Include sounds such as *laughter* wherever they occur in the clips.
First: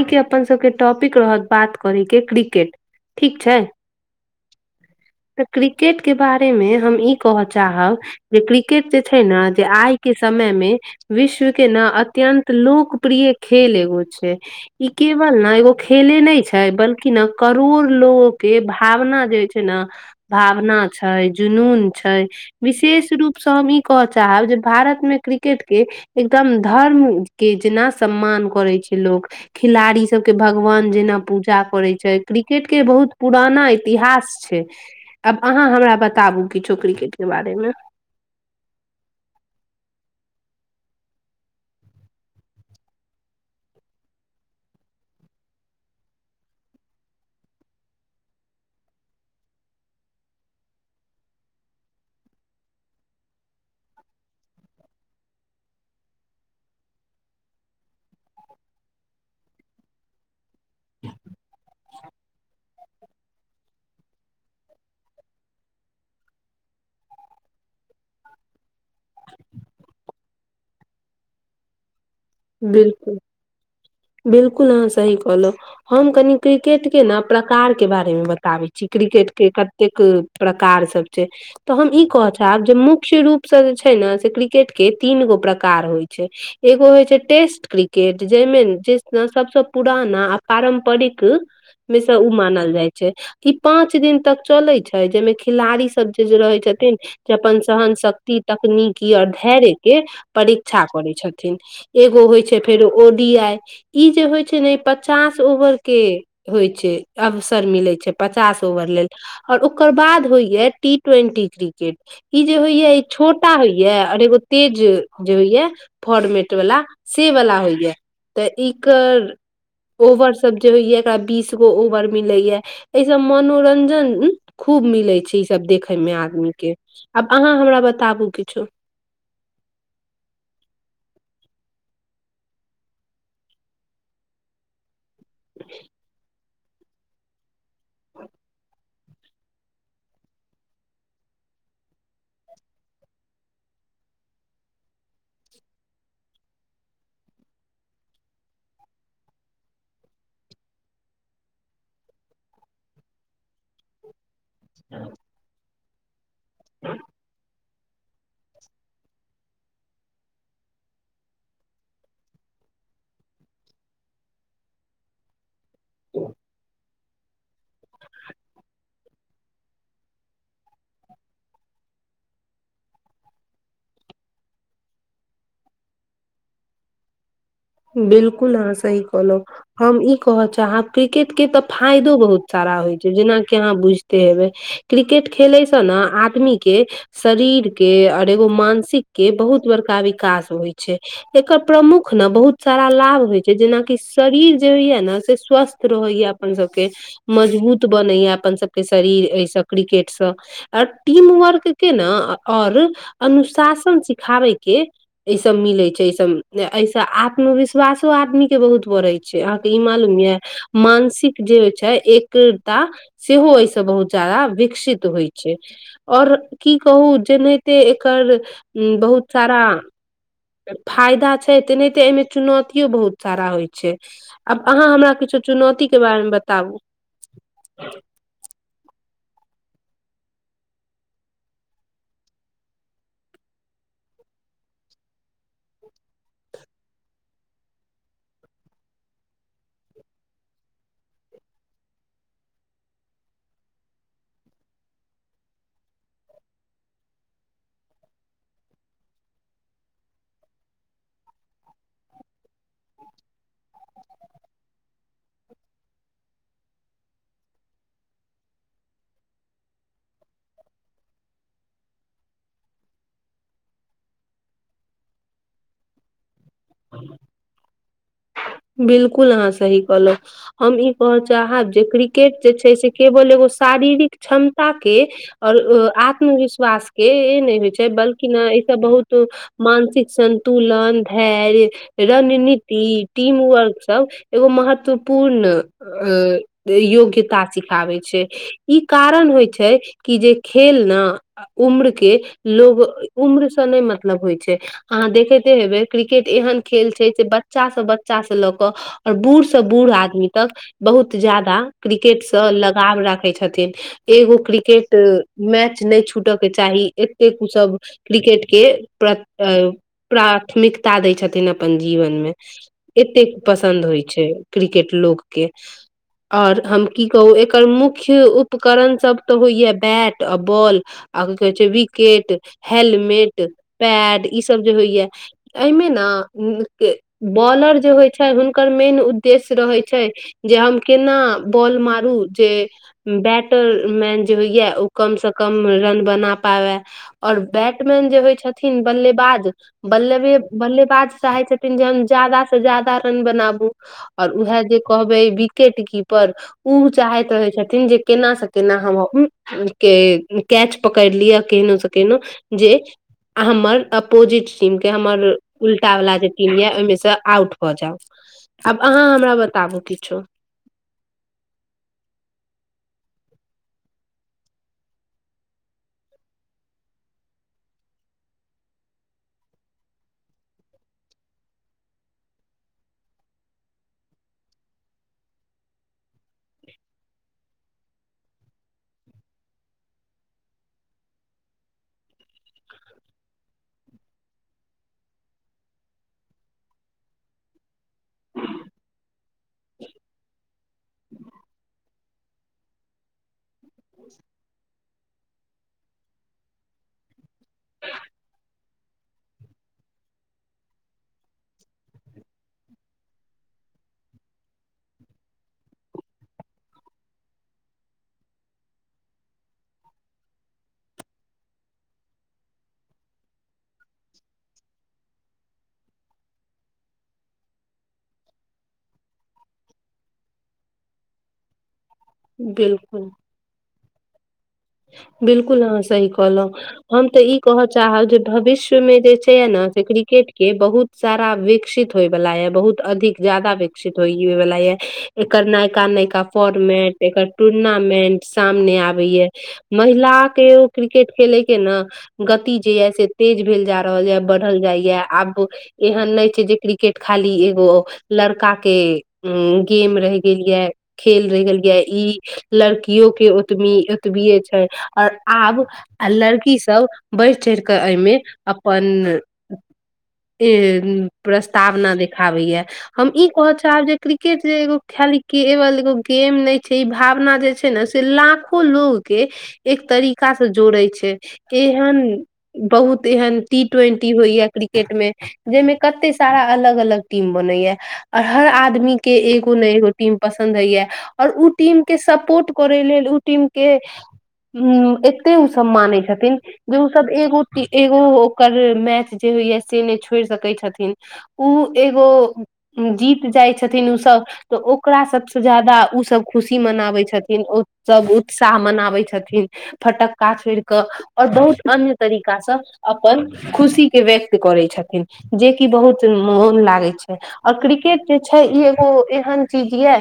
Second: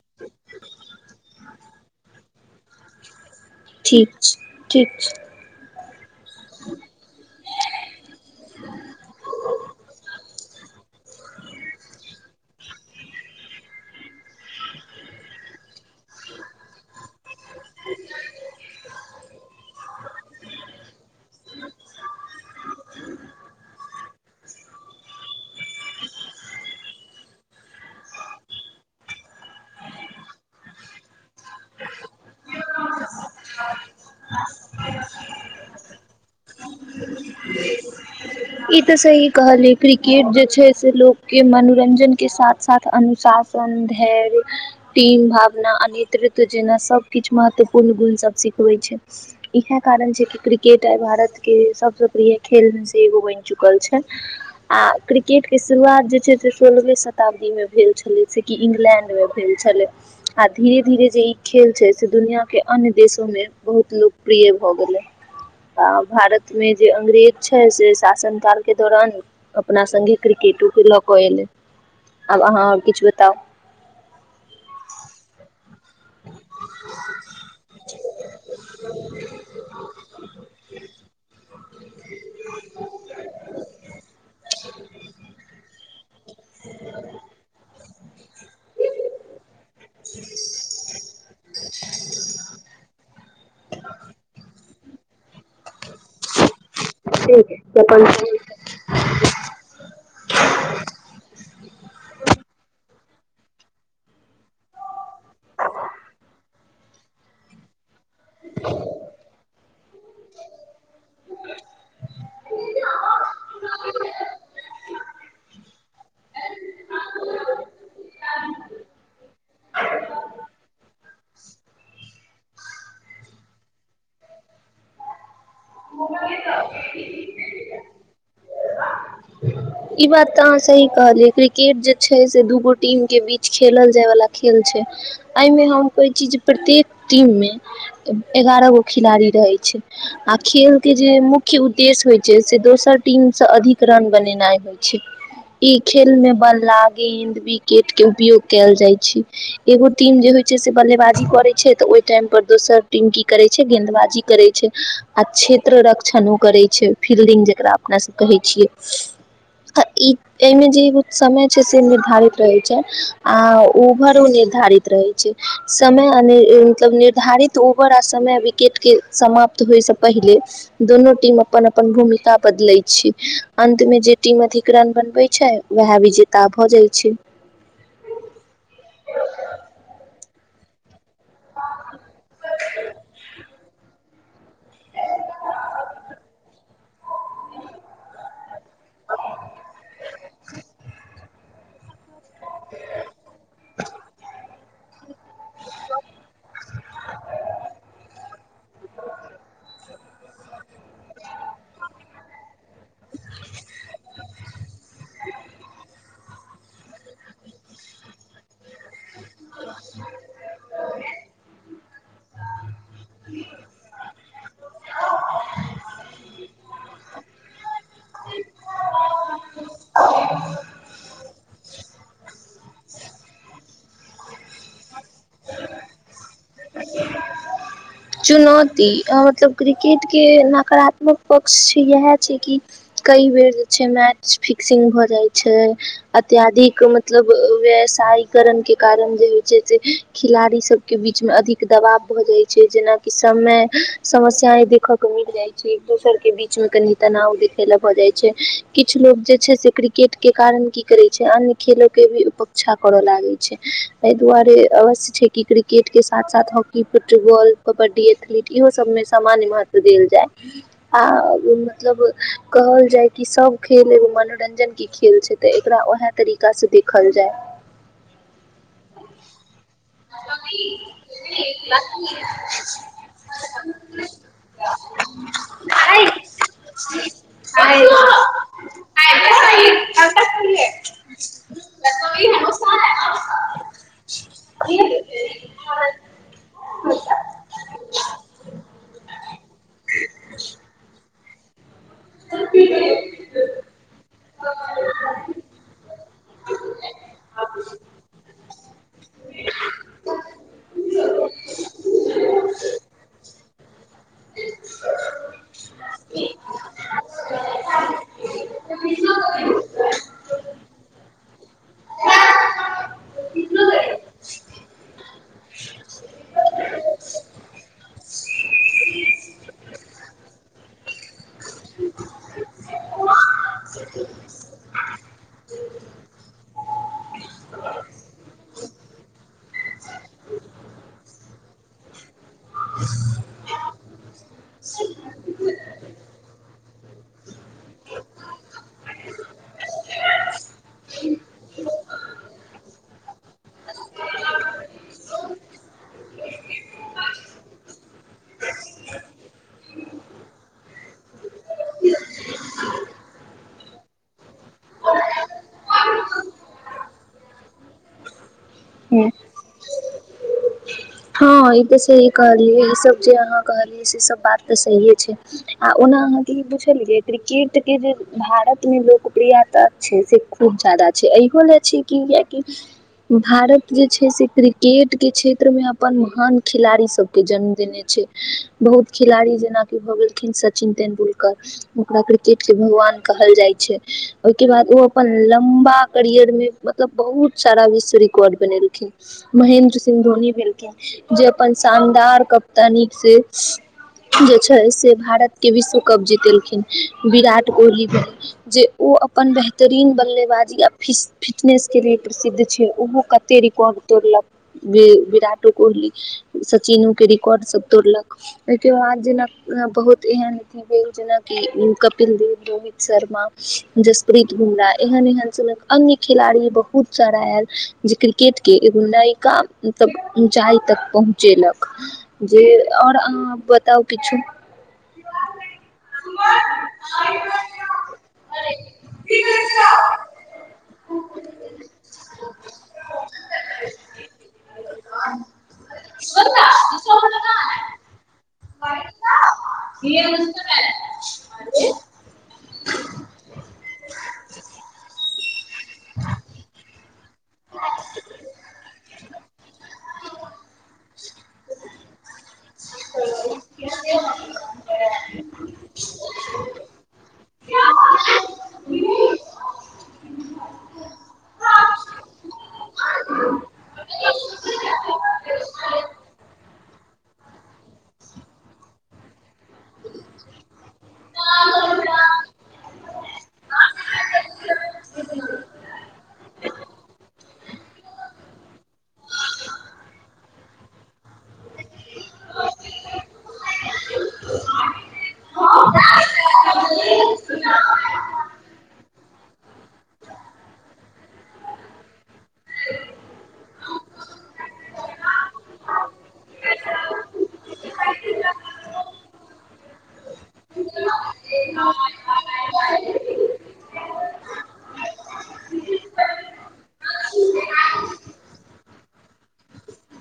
ई के अपन सबके टॉपिक रहत बात करे के क्रिकेट ठीक छै ठीक छै ठीक छै तऽ क्रिकेटके बारेमे हम ई कहय चाहब जे क्रिकेट जे छै ने जे आइ के समय मे विश्व के न अत्यन्त लोकप्रिय खेल एगो छै ई केवल ने एगो खेले नै छै बल्कि न करोड़ लोगो के भावना जे हो छै ने भावना छै जुनून छै विशेष रूपसँ हम ई कहय चाहब जे भारत मे क्रिकेट के एकदम धर्म के जेना सम्मान करै छै लोक खिलाड़ी सबके भगवान जेना पूजा करे छै क्रिकेट के बहुत पुराना इतिहास छै आब अहाँ हमरा बताबु किछो क्रिकेट के बारे मे ई तऽ सही कहलिय क्रिकेट जे छै से लोकके मनोरञ्जनके साथ साथ अनुशासन सन्धेर टीम भावना आ नेतृत्व जेना सभ किछु महत्वपूर्ण गुणसभ सिखबै छै इएहे कारण छै क क्रिकेट आय भारत के सबस प्रिय खेल में से एगो बैन चुकल छै आ क्रिकेट के शुरुआत जे छै से सोलहवे शताब्दी मे भेल छलै से कि इंग्लैण्डमे भेल छलै आ धीरे धीरे जे ई खेल छै से दुनिया के अन्य देशोमे बहुत लोकप्रिय भऽ गेलै आ भारत में जे अंग्रेज छै से साल के दौरान अपना संगगे क्रिकेटो के लऽ के एले बिलकुल बिलकुल आहँ सही कहलौं हम कनि क्रिकेटके न प्रकारके बारेमे बताबै छी क्रिकेटके कतेक प्रकार सब छै तऽ हम ई कह चाहब जे मुख्य रूप सँ जे छै नऽ से क्रिकेट के तीन गो प्रकार होइ एगो होइ छै टेस्ट क्रिकेट केट जैइमे जे‌ ना सबसँ पुराना आ पारम्परिक मेसऽ उ मानल जाय छै ई पांच दिन तक चलै छै छै जैयमे खिलाड़ी सब जे जे रहै छथिन जे अपन सहन शक्ति तकनीकी आओर धैर्य के परीक्षा करै छथिन एगो होइ छै फेरो ओ डी आइ ई जे होइ छै ने पचास ओवर के होइ छै अवसर मिलै छै पचास ओवर लेल आओर ओकर बाद होइये टी ट्वेंटी क्रिकेट ई जे होइये ई छोटा होइये और एगो तेज जे होइया फोर्मेट से वला होइया तऽ एकर ओवर सब जे होइया एकरा बीस गो ओवर मिलैये एहि सँ मनोरंजन खूब मिलै छै सब दखै मे आदमी के आब अहाँ हमरा बताबु किछो ई बात तऽ अहाँ सही कहलियै क्रिकेट जे छै से दूगो टीम के बीच खेलल जाय वाला खेल छै अय मे हम कोइ चीज प्रत्येक टीम मे एगारह गो खिलाड़ी रहै छै खेल के जे मुख्य उद्देश्य होइ छै से दोसर टीम से अधिक रन बनेनाइ होइ छै ई खेल मे बल्ला गेंद विकेट के उपयोग कैल जाय छै एगो टीम जे होय छै से बल्लेबाजी करे छै तऽ ओहि टाइम पर दोसर टीम की करे छै गेंदबाजी करे छै आ क्षेत्र रक्षणो करै छै फल्डिंग जेकरा अपना सब कहै छियै आ ई ऐ मे जे समय छै से निर्धारित रहे छै आ ओभरो निर्धारित रहै छै समय मतलब निर्धारित ओवर आ समय विकेट के समाप्त होइ स पहिले दुनु टीम अपन अपन भूमिका बदलैत छी अन्त मे जे टीम अधिक रन बनबे छै वएह विजेता भऽ जाइ छै बिलकुल अहाँ सही कहलौं हम ई कहऽ चाहब क्रिकेट के तऽ फायदो बहुत सारा होइ छै जेनाकि अहाँ बुझते हेबै क्रिकेट खेलेसँ ने आदमी के शरीर के और एगो मानसिक के बहुत बड़का विकास होइ छै एकर प्रमुख ने बहुत सारा लाभ होइ छै जेनाकि शरीर जे होइया ने से स्वस्थ रहैया अपन सबके मजबूत बनैया अपन सभके शरीर एहिसँ क्रिकेटसँ टीम वर्क के ने और अनुशासन सिखाबै के ई सब मिलै छै ईसभ एहिसँ आ आत्मविश्वासो आदमी के बहुत बढ़ै छै अहाँके ई मालुम यै मानसिक जे होय छै एक्रता सेहो एहिसँ बहुत ज्यादा विकसित होइ छै आओर की कहू जेनाहिते एकर बहुत सारा *inaudible* फायदा छै तेनाहिते एहिमे चुनौतियो बहुत सारा होइ छै आब अहाँ हमरा किछो चुनौती के बारे मे बताबू चुनौती मतलब क्रिकेटके नकारात्मक पक्ष छै इएह छै कि कइ बेर जे छै मैच फिक्सिंग भऽ जाइत छै अत्यधिक मतलब व्यसायिकरण के कारण जे होइ छै से खिलाड़ी सब के बीच मे अधिक दबाव भऽ जाय छै जेनाकि सबमे समस्या देखे के मिल जाय छै एक दोसर के बीच मे कनि तनाव देखे ला भऽ जाइ छै किछु लोग जे छै से क्रिकेट के कारण की करे छै अन्य खेलो के भी उपेक्षा करऽ लागे छै एहि दुआरे अवश्य छै कि क्रि केट के साथ साथ हॉकी फुटबॉल कबड्डी एथलीट इहो सब मे सामान्य महत्व देल जाय आ मतलब कहल जाय कि सब खेल एगो मनोरंजन के खेल छै तऽ एकरा उएह तरीकासँ देखल जाय बिल्लुल आंहा सही कहलौ हम इ कऽह चाहब जे क्रिकेट जे छै से केवल एगो शारीरिक क्षमता के आओर आत्मविश्वास के नहि होइ छै बल्कि ने ईसभ बहुत मानसिक सन्तुलन धैर्य रणनीति टीम वर्क सब एगो महत्वपूर्ण योग्यता सिख खाबै छै ई कारण होइ छै कि जे खेल ने उम्र के लोग उम्र से नहि मतलब होइ छै अहाँ देखैते हेबे क्रिकेट एहन खेल छै जे बच्चा से बच च से लऽ क आऔर बूढ़ से बूढ़ आदमी तक बहुत जादा क्रिकेटसँ लगाव राखै छथिन एगो क्रिकेट मैच नहि छूटय के चाही एतेक उ सब क्रिकेट के प्र प्राथमिकता दै छथिन अपन जीवनमे एतेक पसन्द होइ छै क्रिकेट लोकके आओर हम की कहू एकर मुख्य उपकरणसभ तऽ होइए बैट आ बॉल आ की कहे छै विकेट हेलमेट पैड ई सब जे होइया एहिमे ने कि बॉलर जे होइ छै हुनकर मेन उद्देश्य रहैत छै जे हम केना बॉल मारू जे बैटमन जे होइय ओ कमसँ कम रन बना पाबै ओर बैटमैन जे होइ छथिन बल्लेबाज बल्लेबे बल्लेबाज चाहै छथिन जे हम जादा से ज्यादा रन बनाबू आओर उएह जे कहबै विकेट कीपर ओ चाहैत रहै छथिन जे केना से केना हम के कैच पकड़ लिअ केहनो से केहनो जे हमर अपोजिट टीम के हमर उल्टा वाला जे टीम ये ओहि मे से आउट भऽ जाउ आब जाय अहाँ हमरा बताबु किछो हँ ई तऽ सही कहलियै ई सभ जे अहाँ कहलियै से सब बात तऽ सहिए छै आ ओना अहाँके ई पुछलियै क्रिकेटके जे भारतमे लोकप्रियता छै से खूब जादा छै इहो ले छै कि किएकि भारत जे छै से क्रिकेट के क्षेत्र मे अपन महान खिलाड़ी सब के जन्म देने छै बहुत खिलाड़ी जेनााकि भ गेलखिन सँ चिन तेन्दुलकर ओकरा क्रिकेट के भगवान कहल जाइ छै ओहिके बाद ओ अपन लम्बा करियर मे मतलब बहुत सारा विश्व रिकॉर्ड बनेलखिन महेन्द्र सिंह धोनी भेल जे अपन शानदार कप्तानी से जे छै से भारत के विश्व कप जीतेलखिन विराट कोहली भेलखिन जे ओ अपन बेहतरीन बल्लेबाजी या फिटनेस के लिए प्रसिद्ध छै ओहो क ते रिकार्ड विराट कोहली सचिनो के रिकॉर्ड सब तोड़लक ओहिके बाद जेना बहुत एहन भेल जेनाकि कपिल देव रोहित शर्मा जसप्रीत बुमरा एहन एहन सनक अन्य खेलाड़ी बहुत सारा आयल जे क्रिकेट के एगो नयका मतलब जाइ तक पहुँचेलक जे आओर बिलकुल अहाँ बताउ किछु बिल्कुल अहाँ सही कहलहु हम तऽ ई कहय चाहब जे भविष्यमे जे छै यै ने से क्रिकेट के बहुत सारा विकसित होइ बाला यै बहुत अधिक ज्यादा विकसित हो हए बाला यै एकर नयका नयका फोर्मेट एकर टूर्नामेंट सामने आबे ये महिला के क्रिकेट खेले के ने गति जे ये से तेज भेल जा रहल ये बढ़ल जाय या आब एहन नै छै जे क्रिकेट क्रिकेट खाली एगो लड़का के गेम रहि गेल ये खेल रहि गेलियै ई लड़कियो के ओतबी ओतबीे छै आओर आब आ लड़कीसभ बढ़ि चढ़ि कऽ एहिमे अपन ई प्रस्तावना देख आब ई या हम ई कोब च क्रिकेट खेलाडी कोहब छही ब एगो गैम नै भावना जे छै ने से लाखो लोग के एक तरीका सँ जोड़े छै केहन बहुत एहन टी ट्वेंटी होइ या क्रिकेट मे जाहिमें कते सारा अलग अलग टीम बनैया आऔर हर आदमी के एगो ने एगो टीम पसन्द होइया आओर ओ टीम के सपोर्ट करै लेल ओ टिम के उम्म एते ओ सम मानै छथिन जे ओ सब एगो एगो ओकर मैच जे होइय से नहि छोड़ि सकै छथिन ओ एगो जीत जाइ छथिन ओ सब तऽ ओकरा सबसँ ज्यादा ओ सब खुशी मनाबै छथिन न ओ सब उत्साह मनाबै छथिन फटक्का छोड़ि कऽ आओर बहुत अन्य तरीका सँ अपन खुशी के व्यक्त करै छथिन जेकि बहुत मोन लागै छै आ क्रिकेट जे छै ई एगो एहन चीज ये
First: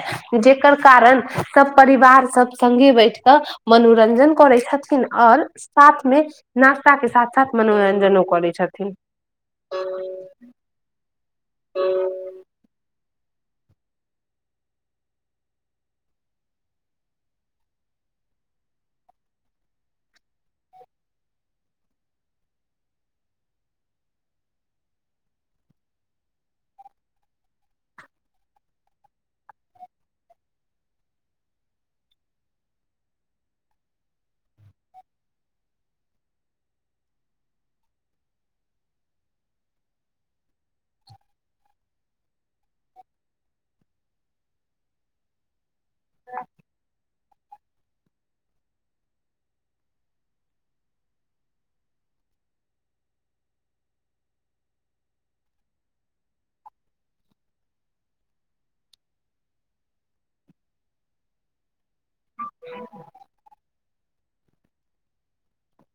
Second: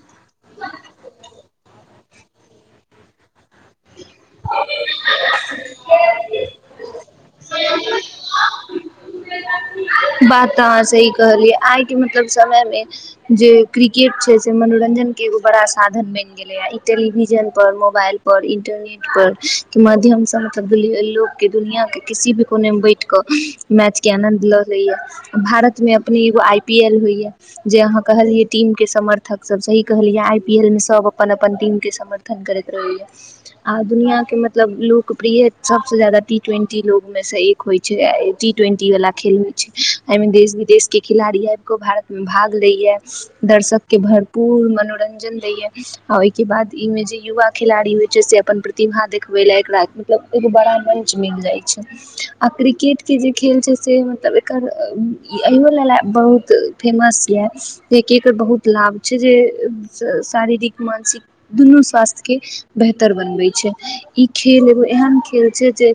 जेकर कारण सब परिवार सब सङ्गे बैठ तऽ मनोरंजन करै छथिन और साथ मे नाश्ता के साथ साथ मनोरंजनो करै छथिन बात तऽ अहाँ सेही कहलियै आइ के मतलब समय मे जे क्रिकेट छै से मनोरंजन के एगो बड़ा साधन बनि जे गेलैये टेलिविजन पर मोबाइल पर इंटरनेट पर के माध्यम से मतलब लोक के दुनिया के किसी भी कोने मे बैठ कऽ मैचके आनन्द लऽ लैय भारतमे अपने एगो आई पी एल होइए जे अहाँ कहलियै टीम के समर्थक सब सही कहलियै आई पी एल मे सब अपन अपन टीम के समर्थक कतन करैत रहैये आ दुनिया के मतलब लोकप्रिय सबस ज्यादा टी ट्वेंटी लोग मे से एक होइ छै टी ट्वेंटी वाला खेल मे एहिमे देश विदेश के खिलाड़ी आब कऽ भारत मे भाग लेय दर्शक के भऽ पूर मनोरंजन देय य आ ओहिके बाद इ मे जे युवा खेलाड़ी होइ छै से अपन प्रतिभा देखबे ला एकरा मतलब एक बड़ा मंच मिल जाय छै आ क्रिकेट के जे खेल छै से मतलब एकर अहो लेल बहुत फेमस यऽ जेकि एकर बहुत लाभ छै जे शारीरिक मानसिक दुनू स्वास्थ्य के बेहतर बनबै छै ई खेल एगो एहन खेल छै जे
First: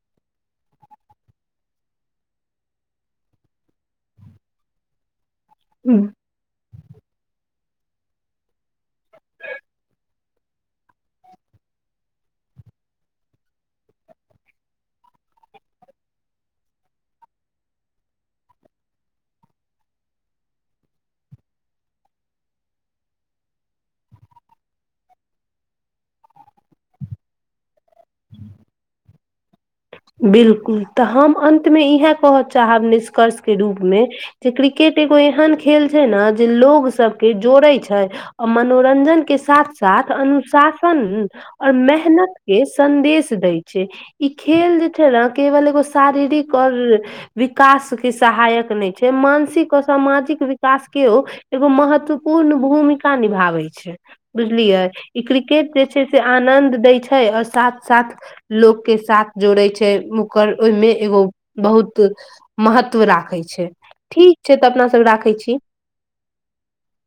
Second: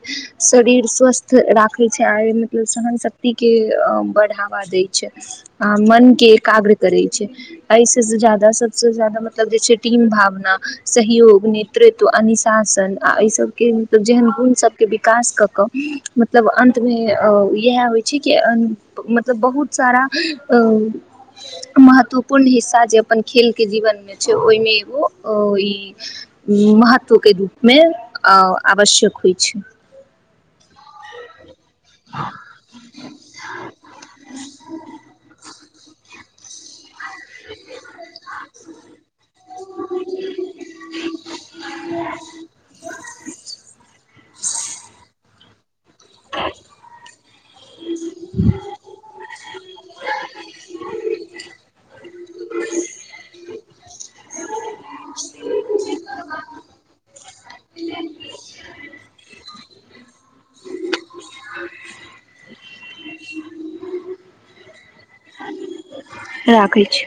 शरीर स्वस्थ राखे छै आर मतलब सहन शक्ति शक्ति के बढ़ावा दै छै आ मन के एकाग्र करै छै एहिसँ ज्यादा सबस जादा मतलब जे छै टीम भावना सहयोग तृत्व अनशासन आ एहि सभके मतलब जेहन गुणसभके विकास कऽ कऽ मतलब अंत मे अ इएह होइ छै मतलब बहुत सारा महत्वपूर्ण हिस्सा जे अपन खेलके जीवनमे छै ओहिमे एगो ई महत्वके रूपमे आ आवश्यक होइ छै बिलकुल तऽ हम अन्तमे इएह कह चाहब निष्कर्ष के रूप मे जे क्रिकेट एगो एहन खेल छै ने जे लोग सब के जोड़े छै आ मनोरंजन के साथ साथ अनुशासन आओर मेहनत के संदेश दै छै ई खेल जे केबल एगो शारीरिक आओर विकास के सहायक नहि छै मानसिक आ सामाजिक विकास केओ एगो महत्वपूर्ण भूमिका निभाबै छै बुझलियै ई क्रिकेट जे छै से आनन्द दै छै आओर साथ साथ लोक के साथ जोड़े छै छै ओकर ओहिमे एगो बहुत महत्व राखै छै ठीक छै तऽ अपना सब राखै छी राखै छी